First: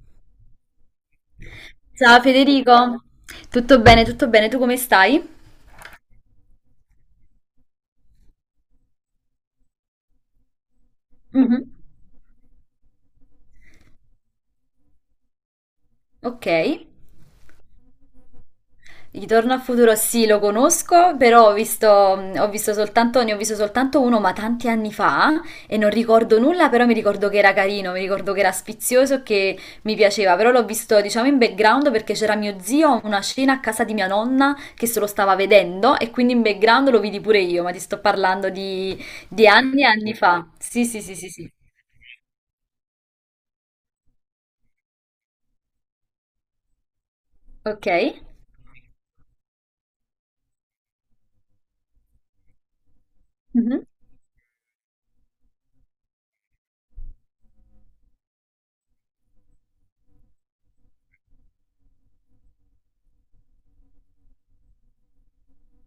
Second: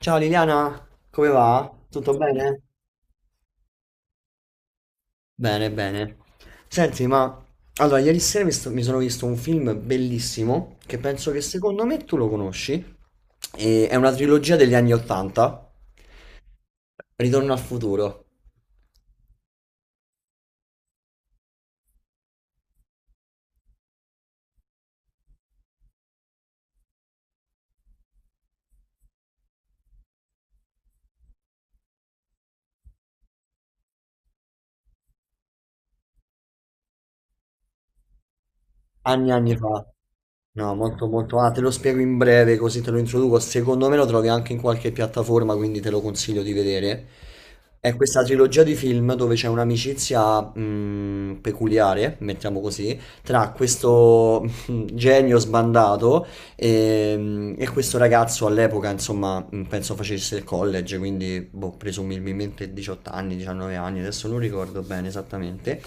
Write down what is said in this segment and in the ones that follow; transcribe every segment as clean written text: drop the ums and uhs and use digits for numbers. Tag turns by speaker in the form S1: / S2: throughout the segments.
S1: Ciao Liliana, come va? Tutto
S2: Ciao
S1: bene?
S2: Federico, tutto bene, tu come stai?
S1: Bene, bene. Senti, ma allora, ieri sera mi sono visto un film bellissimo che penso che
S2: Mhm.
S1: secondo me tu lo conosci. È una trilogia degli anni 80,
S2: Ok.
S1: Ritorno al futuro.
S2: Ritorno al futuro sì, lo conosco, però ho visto, ho visto soltanto, ne ho visto soltanto uno, ma tanti anni fa e non ricordo nulla, però mi ricordo che era carino, mi ricordo che era sfizioso, che mi piaceva, però l'ho visto diciamo in background perché c'era mio zio, a una scena a casa di mia nonna che se lo stava vedendo e quindi in background lo vidi pure io, ma ti sto parlando di,
S1: Anni e
S2: di
S1: anni
S2: anni
S1: fa.
S2: e anni fa.
S1: No,
S2: Sì, sì,
S1: molto
S2: sì, sì,
S1: molto. Ah,
S2: sì.
S1: te lo spiego in breve così te lo introduco. Secondo me lo trovi anche in qualche piattaforma, quindi te lo consiglio di vedere.
S2: Ok.
S1: È questa trilogia di film dove c'è un'amicizia peculiare, mettiamo così, tra
S2: Mhm.
S1: questo genio sbandato e, questo ragazzo all'epoca, insomma, penso facesse il college, quindi boh, presumibilmente 18 anni, 19 anni, adesso non ricordo bene esattamente.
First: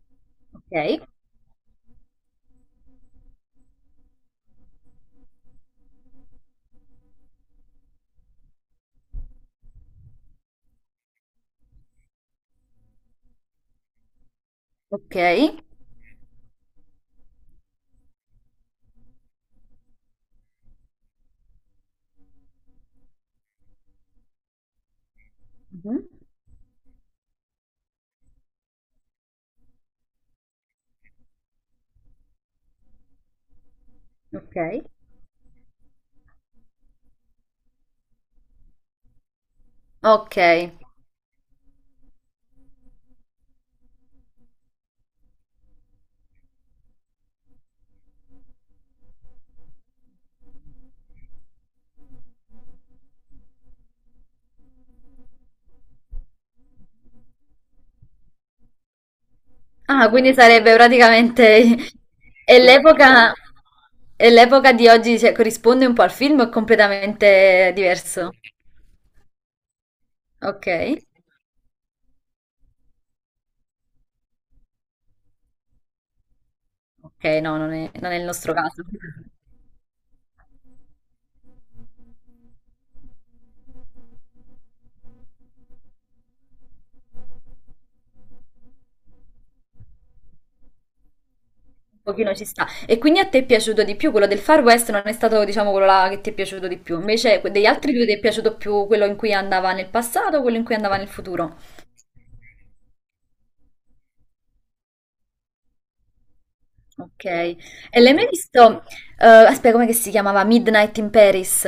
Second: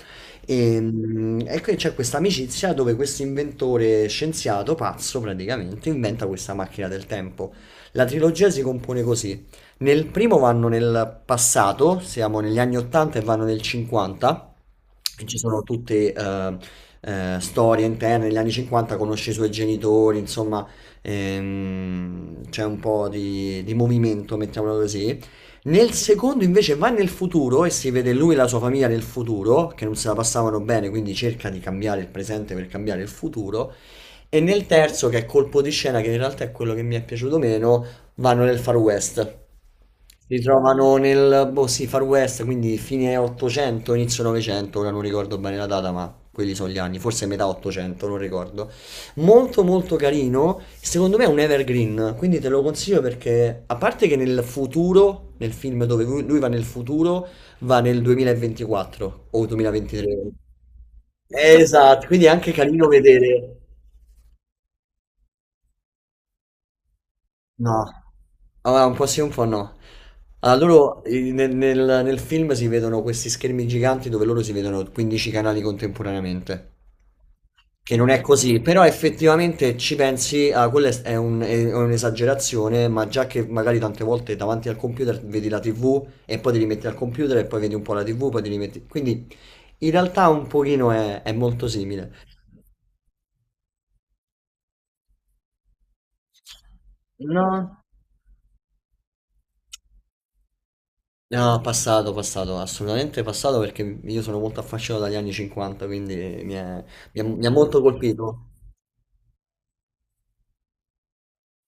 S1: E,
S2: Ok,
S1: mm, e qui c'è questa amicizia dove questo inventore scienziato, pazzo praticamente, inventa questa macchina del tempo. La trilogia si compone così. Nel primo vanno nel passato, siamo negli anni 80 e vanno nel 50,
S2: ok,
S1: e ci sono tutte storie interne. Negli anni 50 conosce i suoi genitori, insomma, c'è un po' di movimento, mettiamola così. Nel
S2: mhm,
S1: secondo invece va nel futuro e si vede lui e la sua famiglia nel futuro, che non se la passavano bene, quindi cerca di cambiare il presente per cambiare il futuro. E
S2: ok,
S1: nel terzo, che è colpo di scena, che in realtà è quello che mi è piaciuto meno, vanno nel Far West.
S2: ok.
S1: Si trovano nel boh, sì, Far West, quindi fine 800, inizio 900, ora non ricordo bene la data, ma quelli sono gli anni, forse metà 800, non ricordo. Molto molto carino, secondo me è un evergreen, quindi te lo consiglio perché a parte che nel futuro, nel film dove lui va nel futuro, va nel 2024 o
S2: Ah,
S1: 2023.
S2: quindi sarebbe praticamente...
S1: Esatto, quindi è anche
S2: E
S1: carino
S2: l'epoca
S1: vedere.
S2: e l'epoca di oggi cioè, corrisponde un po' al film o è completamente
S1: No,
S2: diverso?
S1: allora, un po' sì, un po' no. Allora,
S2: Ok,
S1: loro nel film si vedono questi schermi giganti dove loro si vedono 15 canali contemporaneamente,
S2: ok, no, non è,
S1: che non
S2: non è
S1: è
S2: il nostro
S1: così,
S2: caso.
S1: però
S2: Un
S1: effettivamente ci pensi, ah, quella è è un'esagerazione, ma già che magari tante volte davanti al computer vedi la TV e poi ti rimetti al computer e poi vedi un po' la TV, poi ti rimetti. Quindi in realtà un pochino è molto simile.
S2: pochino ci sta. E quindi a te è piaciuto di più quello del Far West, non è stato, diciamo, quello là che ti è piaciuto di più. Invece degli
S1: No.
S2: altri due ti è piaciuto più quello in cui andava nel passato o quello in cui andava nel futuro?
S1: No, passato, passato, assolutamente passato perché io sono molto affascinato dagli anni 50, quindi mi è-
S2: Ok.
S1: mi ha molto
S2: E l'hai mai
S1: colpito.
S2: visto? Eh, aspetta, come che si chiamava? Midnight in Paris.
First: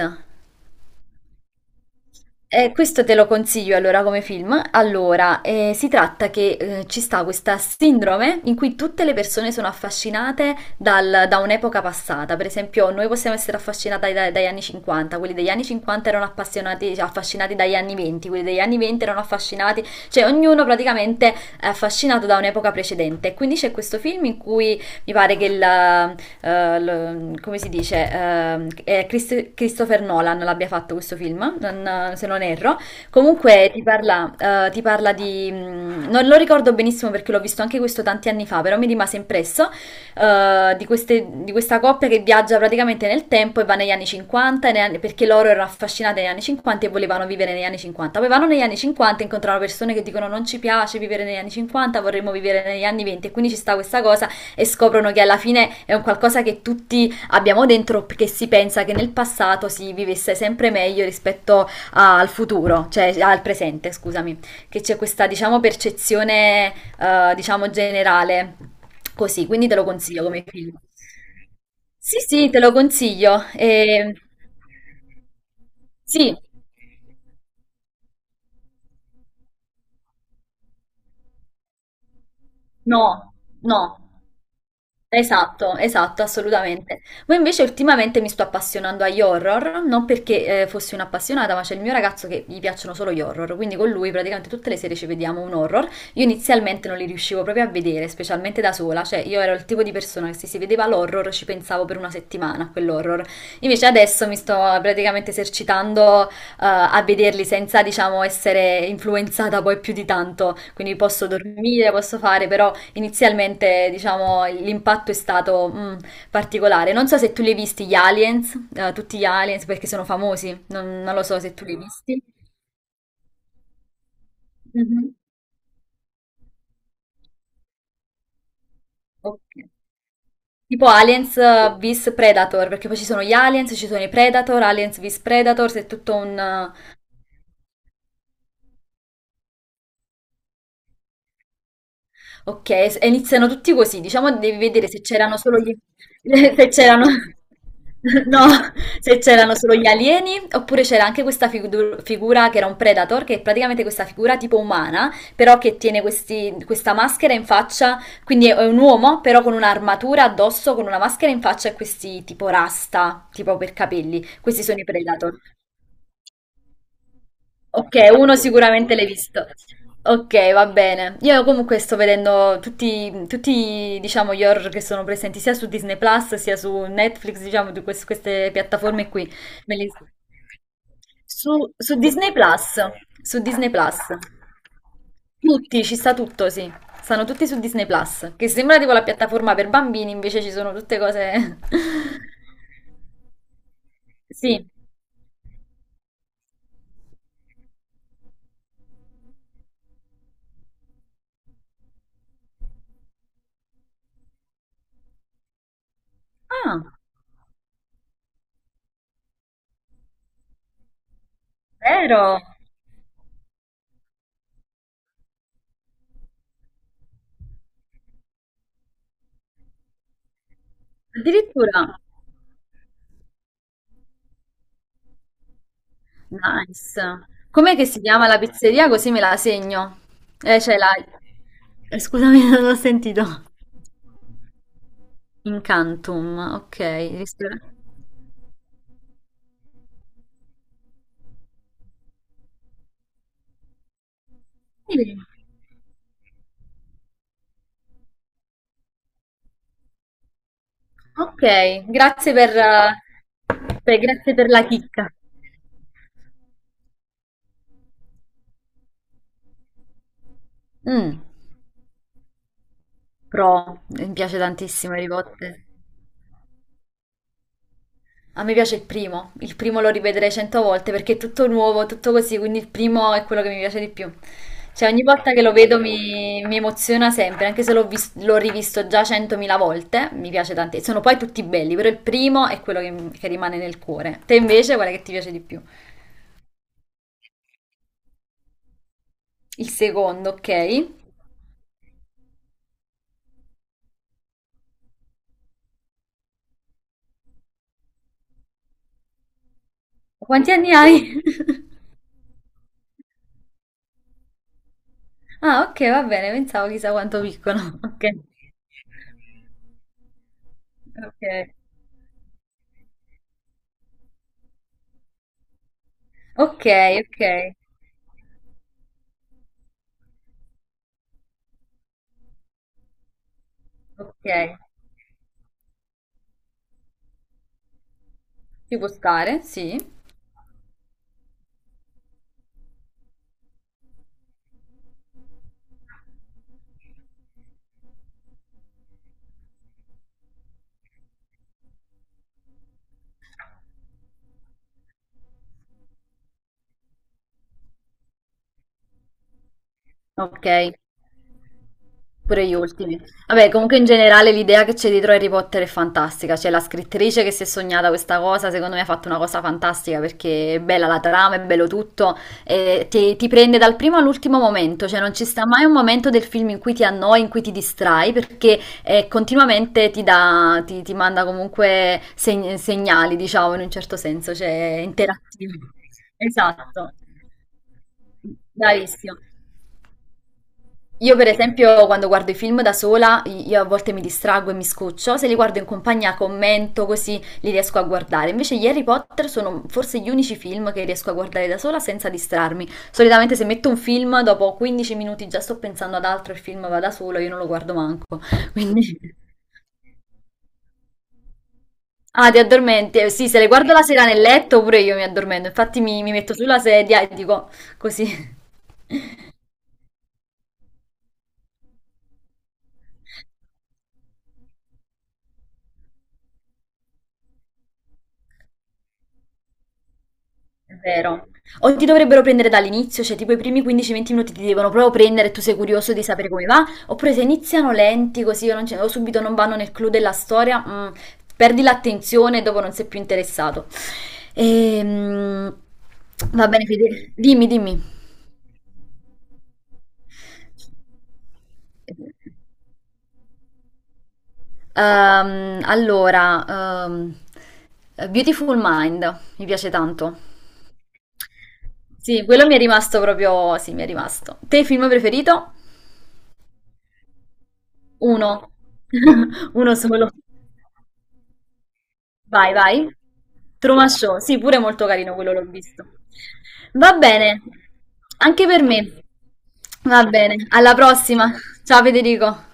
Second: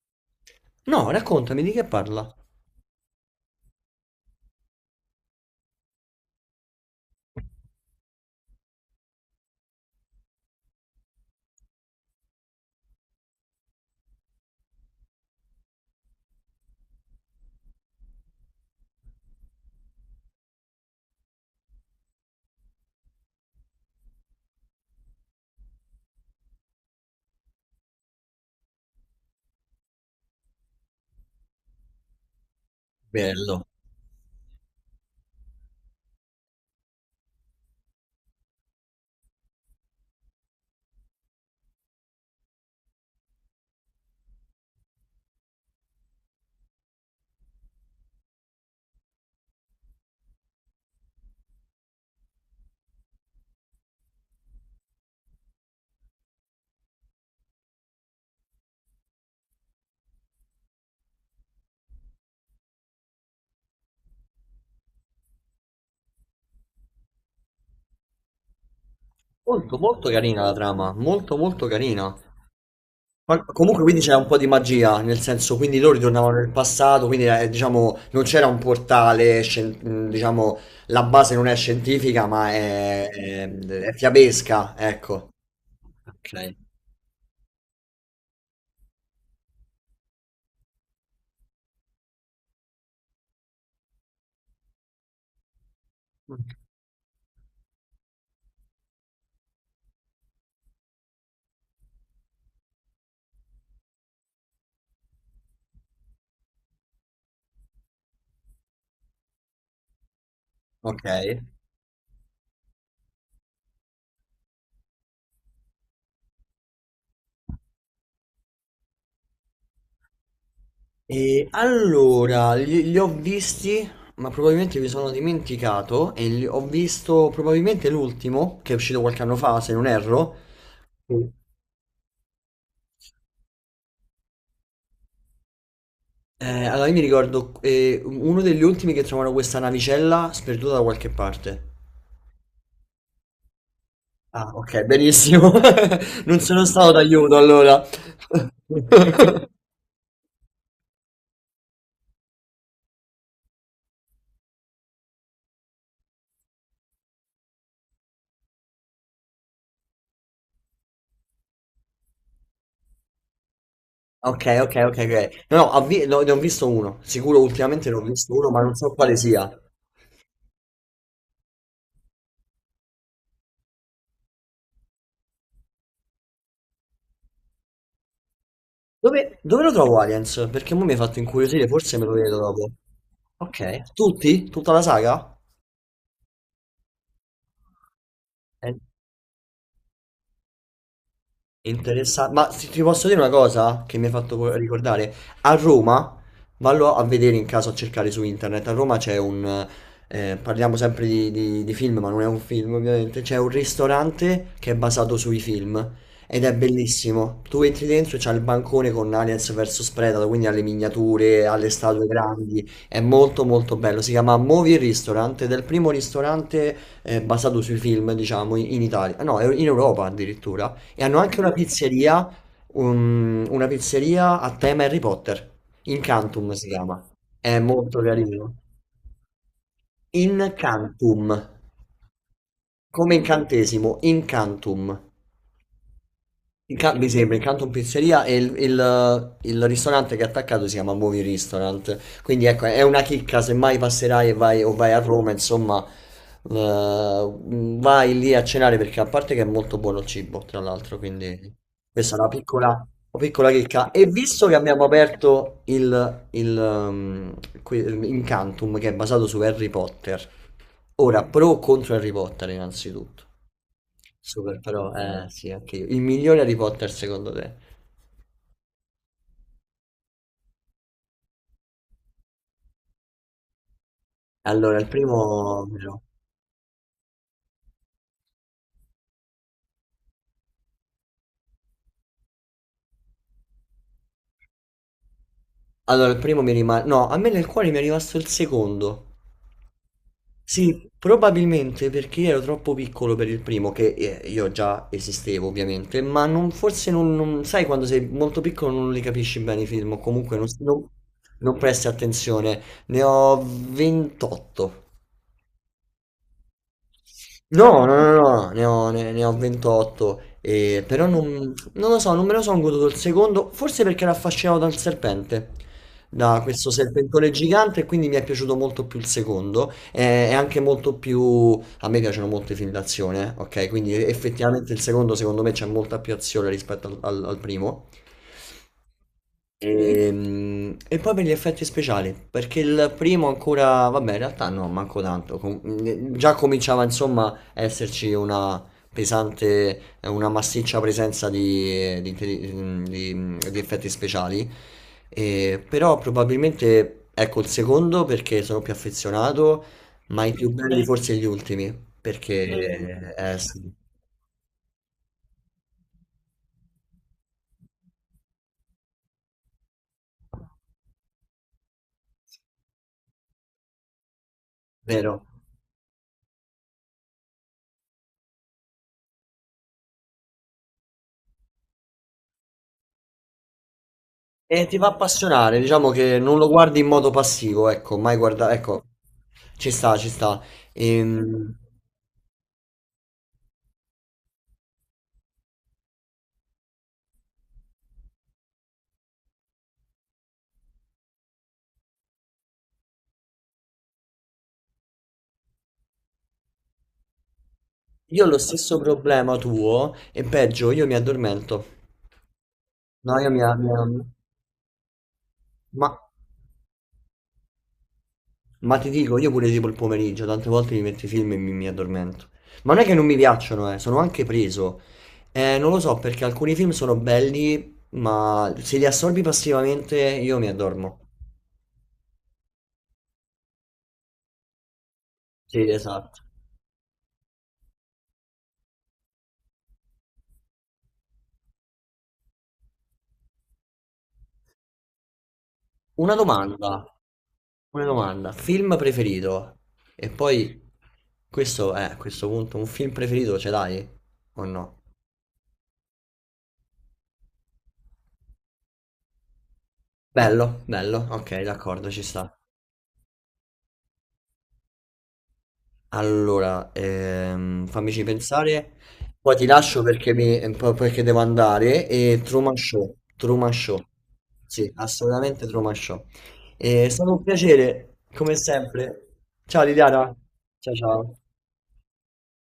S1: No, raccontami di che parla.
S2: Questo te lo consiglio allora come film. Allora, si tratta che ci sta questa sindrome in cui tutte le persone sono affascinate da un'epoca passata. Per esempio, noi possiamo essere affascinati dagli anni 50, quelli degli anni 50 erano appassionati, cioè, affascinati dagli anni 20, quelli degli anni 20 erano affascinati, cioè ognuno praticamente è affascinato da un'epoca precedente. Quindi c'è questo film in cui mi pare che come si dice, è Christopher Nolan l'abbia fatto questo film, se non erro.
S1: Bello.
S2: Comunque ti parla di... mm, non lo ricordo benissimo perché l'ho visto anche questo tanti anni fa, però mi rimase impresso, di di questa coppia che viaggia praticamente nel tempo e va negli anni 50, e perché loro erano affascinate negli anni 50 e volevano vivere negli anni 50. Poi vanno negli anni 50 e incontrano persone che dicono non ci piace vivere negli anni 50, vorremmo vivere negli anni 20 e quindi ci sta questa cosa e scoprono che alla fine è un qualcosa che tutti abbiamo dentro perché si pensa che nel passato si vivesse sempre meglio rispetto al futuro, cioè al presente, scusami, che c'è questa diciamo percezione diciamo generale così, quindi te
S1: Molto,
S2: lo
S1: molto
S2: consiglio
S1: carina
S2: come
S1: la
S2: film.
S1: trama, molto, molto carina.
S2: Sì, sì, te lo consiglio.
S1: Ma comunque quindi c'è
S2: E...
S1: un po' di magia, nel senso, quindi loro
S2: Sì.
S1: ritornavano nel passato, quindi diciamo non c'era un portale, diciamo la base non è scientifica ma
S2: No,
S1: è
S2: no.
S1: fiabesca, ecco.
S2: Esatto, esatto,
S1: Ok.
S2: assolutamente. Poi invece ultimamente mi sto appassionando agli horror, non perché fossi un'appassionata, ma c'è il mio ragazzo che gli piacciono solo gli horror, quindi con lui praticamente tutte le sere ci vediamo un horror. Io inizialmente non li riuscivo proprio a vedere, specialmente da sola, cioè io ero il tipo di persona che se si vedeva l'horror ci pensavo per una settimana a quell'horror. Invece adesso mi sto praticamente esercitando a vederli senza, diciamo, essere influenzata poi più di tanto, quindi
S1: Ok.
S2: posso dormire, posso fare, però inizialmente, diciamo, l'impatto è stato particolare. Non so se tu li hai visti gli aliens, tutti gli aliens, perché sono famosi. Non lo so
S1: E
S2: se tu li hai visti.
S1: allora, li ho visti, ma probabilmente mi sono
S2: Mhm.
S1: dimenticato e ho visto probabilmente l'ultimo, che è uscito qualche anno
S2: Ok.
S1: fa, se non erro.
S2: Tipo
S1: Mm.
S2: Aliens vs Predator, perché poi ci sono gli aliens, ci sono i Predator, Aliens vs Predator, c'è tutto un,
S1: Allora io mi ricordo uno degli ultimi che trovano questa navicella sperduta da qualche parte.
S2: ok, e iniziano tutti così, diciamo
S1: Ah,
S2: devi
S1: ok,
S2: vedere se c'erano
S1: benissimo.
S2: solo gli...
S1: Non sono
S2: se
S1: stato
S2: c'erano...
S1: d'aiuto allora.
S2: No, se c'erano solo gli alieni, oppure c'era anche questa figura che era un predator, che è praticamente questa figura tipo umana, però che tiene questa maschera in faccia, quindi è un uomo, però con un'armatura addosso, con una maschera in faccia e questi tipo rasta, tipo per capelli.
S1: Ok,
S2: Questi
S1: ok,
S2: sono i
S1: ok,
S2: predator.
S1: ok. No, no, ne ho visto uno. Sicuro ultimamente ne
S2: Ok,
S1: ho visto
S2: uno
S1: uno, ma non so
S2: sicuramente l'hai
S1: quale
S2: visto.
S1: sia.
S2: Ok, va bene. Io comunque sto vedendo tutti, tutti, diciamo, gli horror che sono presenti sia su Disney Plus sia su Netflix, diciamo, di queste piattaforme qui.
S1: Dove lo
S2: Me li-
S1: trovo Aliens? Perché mo mi hai fatto incuriosire,
S2: Su, su
S1: forse me lo
S2: Disney
S1: vedo dopo.
S2: Plus, su Disney
S1: Ok,
S2: Plus.
S1: tutti? Tutta la saga?
S2: Tutti, ci sta tutto, sì. Stanno tutti su Disney Plus, che
S1: Eh,
S2: sembra tipo la piattaforma per bambini, invece ci sono tutte cose...
S1: Interessante, ma se ti posso dire una cosa che mi hai fatto
S2: Sì.
S1: ricordare, a Roma, vallo a vedere in caso a cercare su internet, a Roma c'è un, parliamo sempre di film, ma non è un film ovviamente, c'è un ristorante che è basato sui film ed è
S2: Ah,
S1: bellissimo, tu entri dentro e c'è il bancone con Aliens vs Predator, quindi alle miniature, alle statue
S2: vero?
S1: grandi, è molto molto bello, si chiama Movie Restaurant ed è il primo ristorante basato sui film, diciamo, in Italia, no, è in Europa addirittura. E hanno anche una
S2: Addirittura.
S1: pizzeria, una pizzeria a tema Harry Potter. Incantum si
S2: Nice.
S1: chiama. È
S2: Com'è che
S1: molto
S2: si chiama la
S1: carino.
S2: pizzeria? Così me la segno. C'è la
S1: Incantum,
S2: Scusami, non ho
S1: come
S2: sentito.
S1: incantesimo, Incantum.
S2: Incantum. Ok,
S1: Mi sembra Incanto in Pizzeria e il ristorante che è attaccato si chiama Movie Restaurant. Quindi ecco, è una chicca, se mai passerai e vai, o vai a
S2: sì.
S1: Roma, insomma, eh, vai lì a cenare perché a parte che è molto buono il cibo, tra l'altro,
S2: Ok,
S1: quindi questa è
S2: grazie per,
S1: una piccola chicca. E
S2: grazie
S1: visto
S2: per
S1: che
S2: la
S1: abbiamo
S2: chicca.
S1: aperto que- Incantum, che è basato su Harry Potter,
S2: Mm,
S1: ora pro o contro Harry Potter innanzitutto?
S2: pro, mi piace
S1: Super però,
S2: tantissimo i
S1: eh
S2: ricotta.
S1: sì, anche io. Il migliore Harry Potter secondo te?
S2: A me piace il primo lo rivedrei cento volte perché è tutto nuovo, tutto così, quindi il primo è quello che mi piace di più.
S1: Allora, il
S2: Cioè ogni volta che lo
S1: primo...
S2: vedo
S1: no.
S2: mi emoziona sempre, anche se l'ho rivisto già centomila volte, mi piace tantissimo. Sono poi tutti belli, però il primo è quello che rimane nel cuore. Te invece qual è che ti piace di più?
S1: Allora, il primo mi rimane... No, a me nel cuore mi è rimasto il secondo.
S2: Il secondo,
S1: Sì,
S2: ok.
S1: probabilmente perché ero troppo piccolo per il primo, che io già esistevo ovviamente, ma non, forse non, non- sai quando sei molto piccolo non li capisci bene i film, o comunque
S2: Quanti anni hai?
S1: non presti attenzione. Ne ho 28.
S2: Ah, ok, va bene, pensavo chissà quanto piccolo.
S1: No, no, no, no, ne ho 28, però non,
S2: Ok,
S1: non lo so, non me lo sono goduto il secondo, forse perché ero affascinato dal serpente, da
S2: ok,
S1: questo
S2: ok,
S1: serpentone gigante, e quindi mi è piaciuto molto più il secondo, è anche molto più... a me piacciono molto i film d'azione, ok? Quindi
S2: ok, ok.
S1: effettivamente il secondo secondo me c'è molta più azione rispetto al primo.
S2: Ci può stare, sì.
S1: E poi per gli effetti speciali, perché il primo ancora, vabbè, in realtà no, manco tanto. Già cominciava insomma a esserci una pesante, una massiccia presenza di, di effetti speciali. E, però probabilmente ecco il secondo perché sono più affezionato, ma i
S2: Ok,
S1: più belli forse gli ultimi,
S2: pure gli ultimi.
S1: perché
S2: Vabbè,
S1: sì,
S2: comunque in generale l'idea che c'è dietro Harry Potter è fantastica. C'è la scrittrice che si è sognata questa cosa, secondo me ha fatto una cosa fantastica perché è bella la trama, è bello tutto, e ti prende dal primo all'ultimo momento, cioè non ci
S1: vero.
S2: sta mai un momento del film in cui ti annoi, in cui ti distrai, perché continuamente ti manda comunque segnali, diciamo, in un certo senso, cioè
S1: E ti fa appassionare,
S2: interattivi.
S1: diciamo che non lo guardi in
S2: Esatto.
S1: modo passivo, ecco, mai guarda, ecco,
S2: Bravissimo.
S1: ci sta, ci sta.
S2: Io per
S1: Ehm,
S2: esempio quando guardo i film da sola, io a volte mi distraggo e mi scoccio, se li guardo in compagnia commento così li riesco a guardare. Invece gli Harry Potter sono forse gli unici film che riesco a guardare da sola senza distrarmi. Solitamente se metto un film, dopo 15 minuti già sto pensando ad altro, il film va da solo, io non lo guardo manco.
S1: io ho lo stesso
S2: Quindi...
S1: problema tuo e peggio, io mi addormento.
S2: Ah, ti addormenti?
S1: No,
S2: Sì,
S1: io
S2: se
S1: mi,
S2: le guardo la
S1: mi-
S2: sera nel letto, pure io mi addormento. Infatti
S1: ma,
S2: mi metto sulla sedia e dico così.
S1: ma ti dico, io pure tipo il pomeriggio, tante volte mi metto i film e mi addormento. Ma non è che non mi piacciono, sono anche preso. Non lo so, perché alcuni film sono belli, ma se li assorbi passivamente io mi
S2: È
S1: addormo.
S2: vero. O ti dovrebbero prendere dall'inizio, cioè tipo i primi 15-20 minuti ti devono proprio prendere e tu sei
S1: Sì,
S2: curioso di
S1: esatto.
S2: sapere come va, oppure se iniziano lenti così o, non ce- o subito non vanno nel clou della storia, mm, perdi l'attenzione e dopo non sei più interessato. Ehm,
S1: Una
S2: va bene,
S1: domanda,
S2: Fede. Dimmi, dimmi.
S1: una domanda. Film preferito? E poi, questo è, a questo punto, un film preferito ce l'hai? O no?
S2: Ehm, allora, ehm, Beautiful Mind, mi piace tanto.
S1: Bello, bello, ok, d'accordo, ci
S2: Sì,
S1: sta.
S2: quello mi è rimasto proprio, sì, mi è rimasto. Te, film preferito?
S1: Allora, fammici
S2: 1.
S1: pensare. Poi ti
S2: Uno
S1: lascio
S2: solo.
S1: perché, perché devo andare. E
S2: Vai,
S1: Truman
S2: vai.
S1: Show, Truman Show.
S2: Truman Show, sì, pure
S1: Sì,
S2: molto carino quello, l'ho
S1: assolutamente Truman
S2: visto.
S1: Show. È
S2: Va
S1: stato un
S2: bene,
S1: piacere, come
S2: anche per me.
S1: sempre. Ciao
S2: Va
S1: Liliana.
S2: bene,
S1: Ciao
S2: alla
S1: ciao.
S2: prossima. Ciao Federico.